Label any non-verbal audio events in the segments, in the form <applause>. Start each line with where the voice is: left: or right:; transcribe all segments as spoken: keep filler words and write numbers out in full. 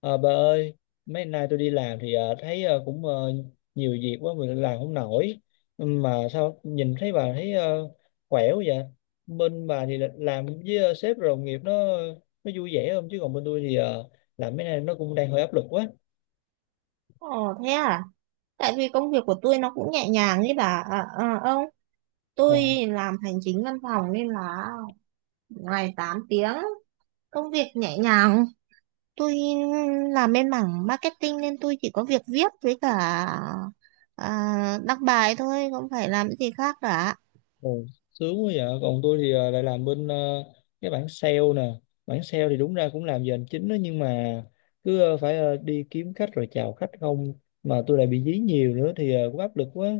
left: À, bà ơi, mấy nay tôi đi làm thì ờ, thấy ờ, cũng ờ, nhiều việc quá mình làm không nổi. Mà sao nhìn thấy bà thấy ờ, khỏe quá vậy? Bên bà thì là- làm với ờ, sếp rồi đồng nghiệp nó nó vui vẻ không? Chứ còn bên tôi thì ờ, làm mấy nay nó cũng đang hơi áp lực quá.
right: Ồ, thế à? Tại vì công việc của tôi nó cũng nhẹ nhàng ấy bà à, à, ông.
left: Ờ.
right: Tôi làm hành chính văn phòng nên là ngày tám tiếng, công việc nhẹ nhàng. Tôi làm bên mảng marketing nên tôi chỉ có việc viết với cả à, đăng bài thôi, không phải làm cái gì khác cả.
left: Ừ, sướng quá vậy. Còn tôi thì ờ, lại làm bên ờ, cái bảng sale nè. Bảng sale thì đúng ra cũng làm giờ hành chính đó, nhưng mà cứ ờ, phải ờ, đi kiếm khách rồi chào khách không, mà tôi lại bị dí nhiều nữa thì ờ, cũng áp lực quá.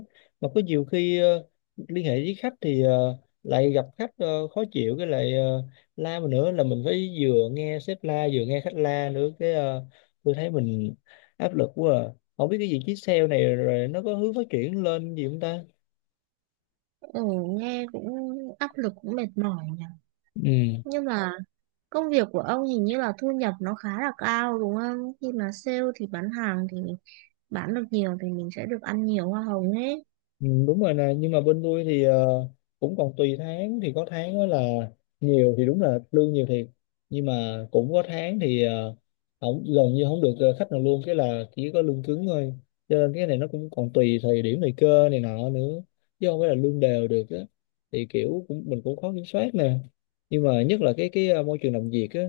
left: Mà có nhiều khi ờ, liên hệ với khách thì ờ, lại gặp khách ờ, khó chịu, cái lại ờ, la mình nữa, là mình phải vừa nghe sếp la vừa nghe khách la nữa, cái ờ, tôi thấy mình áp lực quá à. Không biết cái vị trí sale này rồi nó có hướng phát triển lên gì không ta?
right: Ừ, nghe cũng áp lực, cũng mệt mỏi nhỉ.
left: Ừ.
right: Nhưng mà công việc của ông hình như là thu nhập nó khá là cao, đúng không? Khi mà sale thì bán hàng, thì bán được nhiều thì mình sẽ được ăn nhiều hoa hồng ấy.
left: Ừ, đúng rồi nè. Nhưng mà bên tôi thì ờ, cũng còn tùy tháng, thì có tháng đó là nhiều thì đúng là lương nhiều thiệt, nhưng mà cũng có tháng thì ờ, không, gần như không được ờ, khách nào luôn, cái là chỉ có lương cứng thôi. Cho nên cái này nó cũng còn tùy thời điểm, thời cơ này nọ nữa, chứ không phải là lương đều được á. Thì kiểu cũng mình cũng khó kiểm soát nè. Nhưng mà nhất là cái cái ờ, môi trường làm việc á,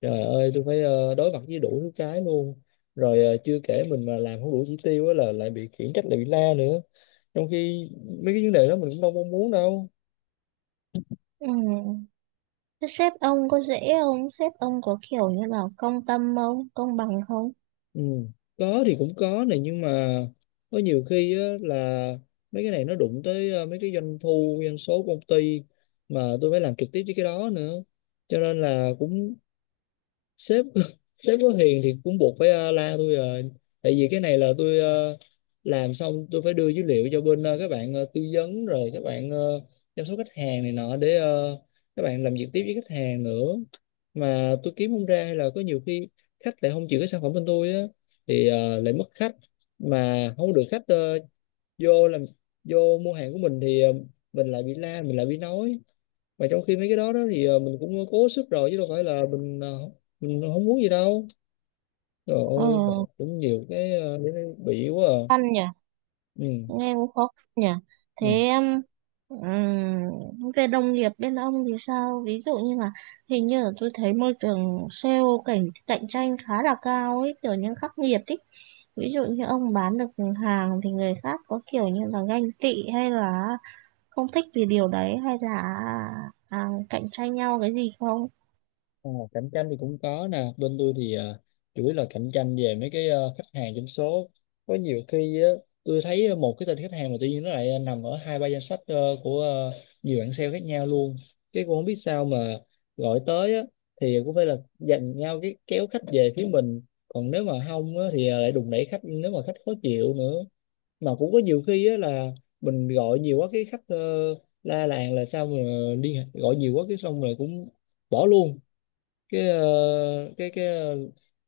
left: trời ơi tôi phải ờ, đối mặt với đủ thứ cái luôn. Rồi ờ, chưa kể mình mà làm không đủ chỉ tiêu á là lại bị khiển trách, lại bị la nữa, trong khi mấy cái vấn đề đó mình cũng đâu mong muốn đâu.
right: Ừ. Thế sếp ông có dễ không? Sếp ông có kiểu như là công tâm không? Công bằng không?
left: Ừ. Có thì cũng có này, nhưng mà có nhiều khi á, là mấy cái này nó đụng tới ờ, mấy cái doanh thu, doanh số của công ty, mà tôi phải làm trực tiếp với cái đó nữa, cho nên là cũng sếp <laughs> sếp có hiền thì cũng buộc phải ờ, la tôi rồi. Tại vì cái này là tôi ờ, làm xong tôi phải đưa dữ liệu cho bên ờ, các bạn ờ, tư vấn, rồi các bạn ờ, chăm sóc khách hàng này nọ, để ờ, các bạn làm việc tiếp với khách hàng nữa. Mà tôi kiếm không ra, hay là có nhiều khi khách lại không chịu cái sản phẩm bên tôi á thì ờ, lại mất khách. Mà không được khách ờ, vô làm, vô mua hàng của mình thì ờ, mình lại bị la, mình lại bị nói, mà trong khi mấy cái đó đó thì ờ, mình cũng cố sức rồi chứ đâu phải là mình ờ, mình không muốn gì đâu. Trời ơi mà
right: Ừ,
left: cũng nhiều cái ờ, để nó bị quá à.
right: khăn nhỉ?
left: Ừ.
right: Nghe cũng khó khăn nhỉ?
left: Ừ.
right: Thế um, về đồng nghiệp bên ông thì sao? Ví dụ như là hình như là tôi thấy môi trường sale cạnh cạnh tranh khá là cao ấy, kiểu như khắc nghiệt ấy. Ví dụ như ông bán được hàng thì người khác có kiểu như là ganh tị hay là không thích vì điều đấy, hay là à, cạnh tranh nhau cái gì không?
left: Ờ, cạnh tranh thì cũng có nè. Bên tôi thì ờ, chủ yếu là cạnh tranh về mấy cái ờ, khách hàng trong số. Có nhiều khi á, tôi thấy một cái tên khách hàng mà tự nhiên nó lại nằm ở hai ba danh sách ờ, của ờ, nhiều bạn sale khác nhau luôn, cái cũng không biết sao mà gọi tới á, thì cũng phải là giành nhau cái kéo khách về phía mình. Còn nếu mà không á, thì à, lại đùn đẩy khách nếu mà khách khó chịu nữa. Mà cũng có nhiều khi á, là mình gọi nhiều quá cái khách ờ, la làng là sao mà liên hệ gọi nhiều quá, cái xong rồi cũng bỏ luôn cái ờ, cái cái ờ,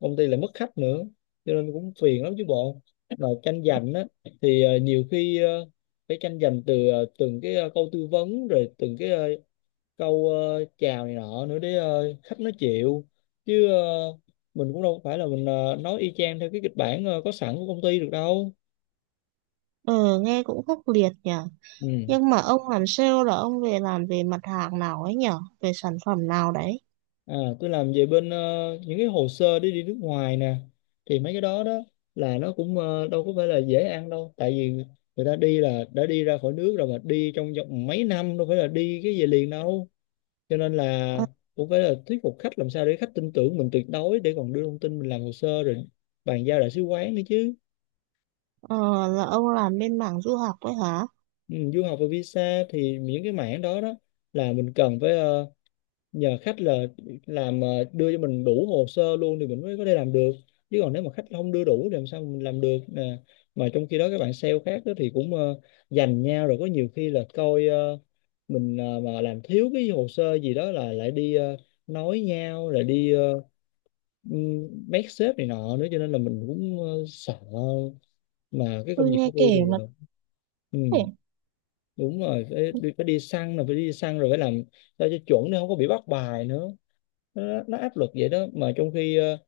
left: công ty lại mất khách nữa, cho nên cũng phiền lắm chứ bộ. Mà tranh giành á thì ờ, nhiều khi ờ, phải tranh giành từ ờ, từng cái ờ, câu tư vấn, rồi từng cái ờ, câu ờ, chào này nọ nữa để ờ, khách nó chịu. Chứ ờ, mình cũng đâu phải là mình ờ, nói y chang theo cái kịch bản ờ, có sẵn của công ty được đâu.
right: Ừ, nghe cũng khốc liệt nhở.
left: Ừ.
right: Nhưng mà ông làm sale là ông về làm về mặt hàng nào ấy nhở? Về sản phẩm nào đấy?
left: À, tôi làm về bên ờ, những cái hồ sơ đi đi nước ngoài nè. Thì mấy cái đó đó là nó cũng ờ, đâu có phải là dễ ăn đâu, tại vì người ta đi là đã đi ra khỏi nước rồi, mà đi trong vòng mấy năm, đâu phải là đi cái về liền đâu. Cho nên là
right: Ờ,
left: cũng phải là thuyết phục khách làm sao để khách tin tưởng mình tuyệt đối, để còn đưa thông tin mình làm hồ sơ rồi bàn giao đại sứ quán nữa chứ.
right: ờ, là ông làm bên mảng du học ấy hả?
left: Ừ, du học và visa, thì những cái mảng đó đó là mình cần phải ờ, nhờ khách là làm ờ, đưa cho mình đủ hồ sơ luôn, thì mình mới có thể làm được. Chứ còn nếu mà khách không đưa đủ thì làm sao mình làm được nè. Mà trong khi đó các bạn sale khác đó thì cũng ờ, giành nhau. Rồi có nhiều khi là coi ờ, mình ờ, mà làm thiếu cái hồ sơ gì đó là lại đi ờ, nói nhau, lại đi ờ, ừm, mét sếp này nọ nữa, cho nên là mình cũng ờ, sợ. Mà cái công
right: Tôi
left: việc của
right: nghe
left: tôi
right: kể
left: thì
right: mà
left: ờ, ừ
right: có vẻ
left: đúng rồi, phải, đi- phải đi săn, rồi phải đi săn rồi phải làm sao cho chuẩn để không có bị bắt bài nữa. Nó, nó áp lực vậy đó. Mà trong khi ờ,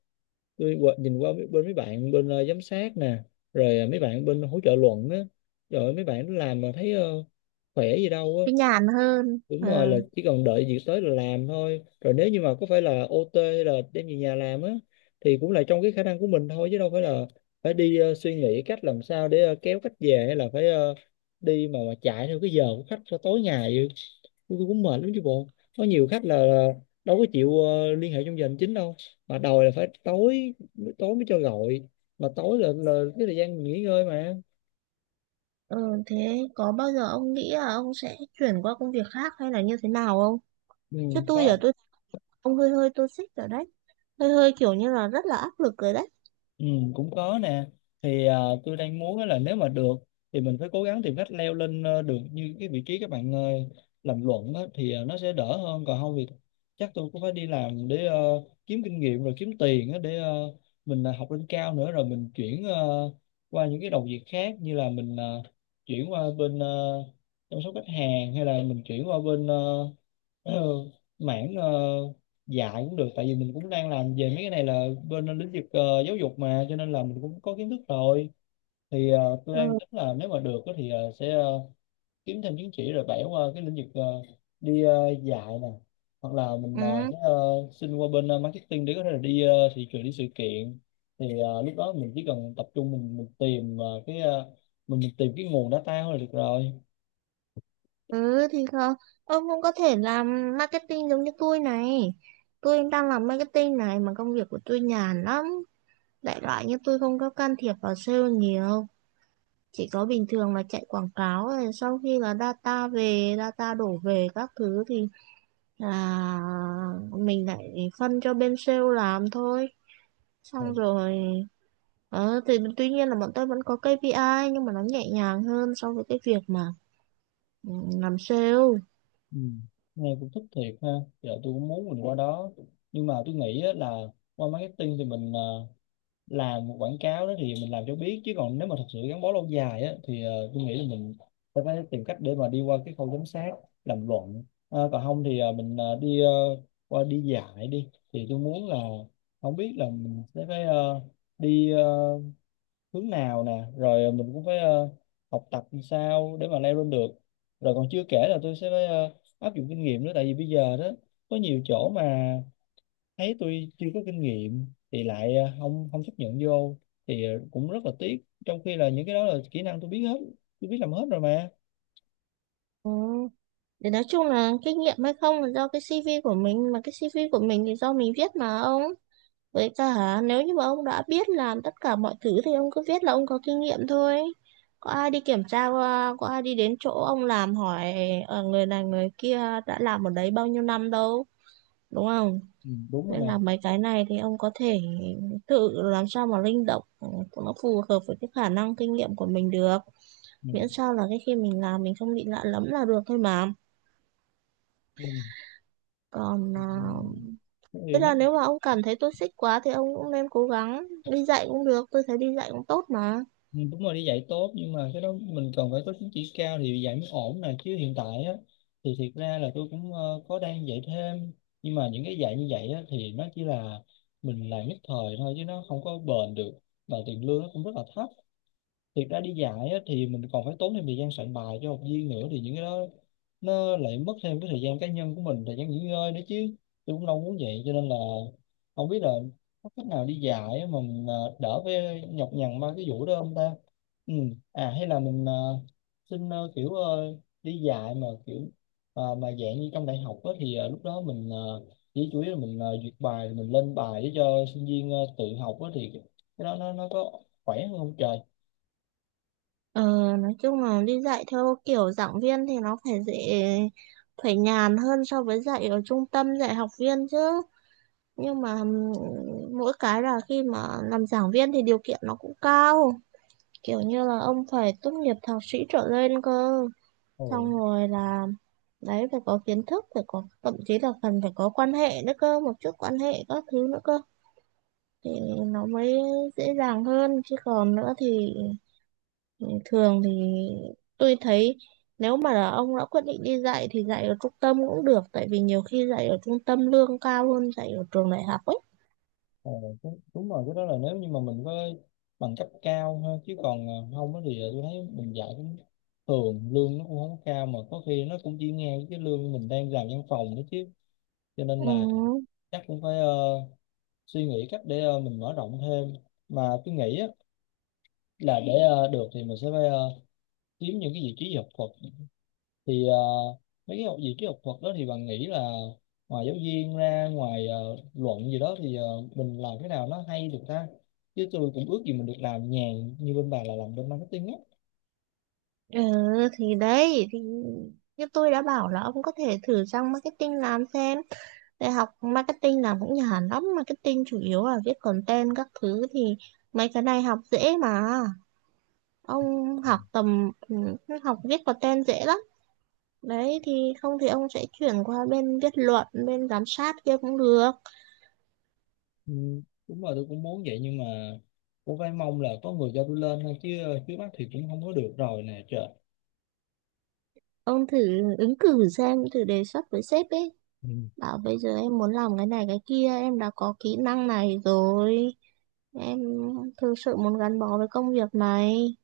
left: tôi qua- nhìn qua bên mấy bạn bên ờ, giám sát nè, rồi ờ, mấy bạn bên hỗ trợ luận á, rồi mấy bạn làm mà thấy ờ, khỏe gì
right: cái
left: đâu.
right: nhàn hơn.
left: Đúng
right: Ờ,
left: rồi, là chỉ cần đợi việc tới là làm thôi. Rồi nếu như mà có phải là ô tê hay là đem về nhà làm á, thì cũng là trong cái khả năng của mình thôi, chứ đâu phải là phải đi ờ, suy nghĩ cách làm sao để ờ, kéo khách về, hay là phải ờ, đi mà mà chạy theo cái giờ của khách cho tối ngày vậy. tôi, tôi cũng mệt lắm chứ bộ. Có nhiều khách là, là đâu có chịu ờ, liên hệ trong giờ hành chính đâu, mà đòi là phải tối. Tối mới cho gọi, mà tối là, là cái thời gian nghỉ ngơi mà.
right: ờ, Thế có bao giờ ông nghĩ là ông sẽ chuyển qua công việc khác hay là như thế nào không?
left: Ừ,
right: Chứ tôi
left: đó.
right: giờ tôi ông hơi hơi tôi xích rồi đấy. Hơi hơi kiểu như là rất là áp lực rồi đấy.
left: Ừ, cũng có nè. Thì à, tôi đang muốn á là nếu mà được thì mình phải cố gắng tìm cách leo lên ờ, được như cái vị trí các bạn ờ, làm luận á, thì ờ, nó sẽ đỡ hơn. Còn không thì chắc tôi cũng phải đi làm để ờ, kiếm kinh nghiệm rồi kiếm tiền á, để ờ, mình ờ, học lên cao nữa, rồi mình chuyển ờ, qua những cái đầu việc khác, như là mình ờ, chuyển qua bên ờ, chăm sóc khách hàng, hay là mình chuyển qua bên ờ, <clears throat> ờ, mảng ờ, dạ cũng được. Tại vì mình cũng đang làm về mấy cái này là bên lĩnh vực ờ, giáo dục mà, cho nên là mình cũng có kiến thức rồi. Thì ờ, tôi đang
right: Ừ.
left: tính là nếu mà được á thì ờ, sẽ ờ, kiếm thêm chứng chỉ rồi bẻ qua cái lĩnh vực ờ, đi ờ, dạy nè. Hoặc là mình ờ,
right: Ừ.
left: sẽ ờ, xin qua bên ờ, marketing để có thể là đi ờ, thị trường, đi sự kiện, thì ờ, lúc đó mình chỉ cần tập trung mình mình tìm ờ, cái ờ, mình, mình tìm cái nguồn data thôi là được rồi.
right: Ừ thì không, ông cũng có thể làm marketing giống như tôi này. Tôi đang làm marketing này mà công việc của tôi nhàn lắm. Đại loại như tôi không có can thiệp vào sale nhiều. Chỉ có bình thường là chạy quảng cáo rồi sau khi là data về, data đổ về các thứ thì là mình lại phân cho bên sale làm thôi. Xong rồi, ờ, thì tuy nhiên là bọn tôi vẫn có ca pê i nhưng mà nó nhẹ nhàng hơn so với cái việc mà ừ, làm sale.
left: Ừ. Nghe cũng thích thiệt ha. Giờ tôi cũng muốn mình qua đó, nhưng mà tôi nghĩ á, là qua marketing thì mình ờ, làm một quảng cáo đó thì mình làm cho biết. Chứ còn nếu mà thật sự gắn bó lâu dài á, thì ờ, tôi nghĩ là mình sẽ phải tìm cách để mà đi qua cái khâu giám sát, làm luận. Ờ, còn không thì ờ, mình ờ, đi ờ, qua đi dạy đi, thì tôi muốn là không biết là mình sẽ phải ờ, đi ờ, hướng nào nè, rồi mình cũng phải ờ, học tập làm sao để mà leo lên được. Rồi còn chưa kể là tôi sẽ phải ờ, áp dụng kinh nghiệm nữa, tại vì bây giờ đó có nhiều chỗ mà thấy tôi chưa có kinh nghiệm thì lại ờ, không không chấp nhận vô, thì ờ, cũng rất là tiếc, trong khi là những cái đó là kỹ năng tôi biết hết, tôi biết làm hết rồi mà.
right: Ừ. Để nói chung là kinh nghiệm hay không là do cái xi vi của mình, mà cái xi vi của mình thì do mình viết mà ông, với cả nếu như mà ông đã biết làm tất cả mọi thứ thì ông cứ viết là ông có kinh nghiệm thôi. Có ai đi kiểm tra qua, có ai đi đến chỗ ông làm hỏi ờ, người này người kia đã làm ở đấy bao nhiêu năm đâu, đúng không?
left: Ừ, đúng rồi
right: Nên
left: nè.
right: là mấy cái này thì ông có thể tự làm sao mà linh động ừ, cho nó phù hợp với cái khả năng kinh nghiệm của mình được,
left: Ừ.
right: miễn sao là cái khi mình làm mình không bị lạ lẫm là được thôi mà.
left: Ừ.
right: Còn
left: Ừ.
right: à,
left: Ừ.
right: thế là nếu mà ông cảm thấy tôi xích quá thì ông cũng nên cố gắng đi dạy cũng được, tôi thấy đi dạy cũng tốt mà.
left: Ừ, đúng rồi, đi dạy tốt, nhưng mà cái đó mình cần phải có chứng chỉ cao thì dạy mới ổn nè. Chứ hiện tại á thì thiệt ra là tôi cũng ờ, có đang dạy thêm, nhưng mà những cái dạy như vậy á thì nó chỉ là mình làm nhất thời thôi, chứ nó không có bền được, và tiền lương nó cũng rất là thấp. Thiệt ra đi dạy á, thì mình còn phải tốn thêm thời gian soạn bài cho học viên nữa, thì những cái đó nó lại mất thêm cái thời gian cá nhân của mình, thời gian nghỉ ngơi nữa chứ. Tôi cũng đâu muốn vậy, cho nên là không biết là có cách nào đi dạy á mà mình à, đỡ với nhọc nhằn ba cái vụ đó không ta. Ừ. À hay là mình à, xin à, kiểu à, đi dạy mà kiểu à, mà dạng như trong đại học á, thì à, lúc đó mình à, chỉ chủ yếu là mình à, duyệt bài rồi mình lên bài để cho sinh viên à, tự học á, thì cái đó nó nó có khỏe hơn không trời?
right: Ờ, nói chung là đi dạy theo kiểu giảng viên thì nó phải dễ, phải nhàn hơn so với dạy ở trung tâm dạy học viên chứ. Nhưng mà ừm, mỗi cái là khi mà làm giảng viên thì điều kiện nó cũng cao, kiểu như là ông phải tốt nghiệp thạc sĩ trở lên cơ.
left: Ừ.
right: Xong rồi là đấy phải có kiến thức, phải có, thậm chí là cần phải có quan hệ nữa cơ, một chút quan hệ các thứ nữa cơ. Thì nó mới dễ dàng hơn, chứ còn nữa thì thường thì tôi thấy nếu mà là ông đã quyết định đi dạy thì dạy ở trung tâm cũng được, tại vì nhiều khi dạy ở trung tâm lương cao hơn dạy ở trường đại học ấy.
left: Ờ, đúng, đúng rồi, cái đó là nếu như mà mình có bằng cấp cao ha. Chứ còn ờ, không á thì ờ, tôi thấy mình dạy cũng thường, lương nó cũng không có cao, mà có khi nó cũng chỉ ngang với cái lương mình đang làm văn phòng nữa chứ. Cho nên
right: Ừ,
left: là chắc cũng phải ờ, suy nghĩ cách để ờ, mình mở rộng thêm. Mà tôi nghĩ á, là để ờ, được thì mình sẽ phải ờ, kiếm những cái vị trí học thuật. Thì ờ, mấy cái học gì cái học thuật đó thì bạn nghĩ là ngoài giáo viên ra, ngoài ờ, luận gì đó, thì ờ, mình làm cái nào nó hay được ta. Chứ tôi cũng ước gì mình được làm nhàn như bên bà, là làm bên marketing á.
right: ừ thì đấy thì như tôi đã bảo là ông có thể thử sang marketing làm xem, đại học marketing làm cũng nhàn lắm. Marketing chủ yếu là viết content các thứ thì mấy cái này học dễ mà. Ông học tầm ừ, học viết content dễ lắm. Đấy thì không thì ông sẽ chuyển qua bên viết luận, bên giám sát kia cũng được.
left: Ừ, đúng rồi, tôi cũng muốn vậy. Nhưng mà cũng phải mong là có người cho tôi lên thôi chứ, trước mắt thì cũng không có được rồi nè trời.
right: Ông thử ứng cử xem, thử đề xuất với sếp ấy.
left: Ừ.
right: Bảo bây giờ em muốn làm cái này cái kia, em đã có kỹ năng này rồi. Em thực sự muốn gắn bó với công việc này.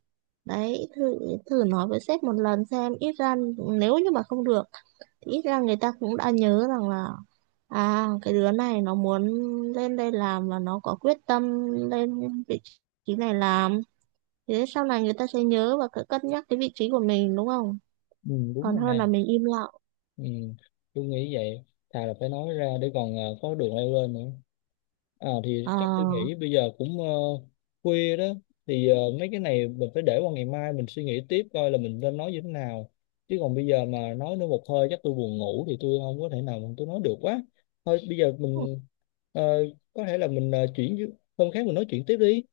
right: Đấy, thử thử nói với sếp một lần xem, ít ra nếu như mà không được thì ít ra người ta cũng đã nhớ rằng là à, cái đứa này nó muốn lên đây làm và nó có quyết tâm lên vị trí này làm. Thế sau này người ta sẽ nhớ và cân cân nhắc cái vị trí của mình, đúng không?
left: Ừ, đúng
right: Còn
left: rồi
right: hơn
left: nè.
right: là mình im lặng.
left: Ừ, tôi nghĩ vậy. Thà là phải nói ra để còn ờ, có đường leo lên nữa. À thì
right: Ờ,
left: chắc tôi nghĩ bây giờ cũng ờ, khuya đó, thì ờ, mấy cái này mình phải để qua ngày mai mình suy nghĩ tiếp, coi là mình nên nói như thế nào. Chứ còn bây giờ mà nói nữa một hơi chắc tôi buồn ngủ thì tôi không có thể nào mà tôi nói được quá. Thôi bây giờ mình ờ, có thể là mình ờ, chuyển hôm khác mình nói chuyện tiếp đi.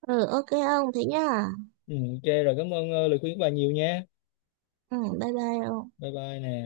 right: ừ, ok ông, thế nhá.
left: Ừ, ok rồi, cảm ơn ờ, lời khuyên của bà nhiều nha.
right: Ừ, bye bye ông.
left: Bye bye nè.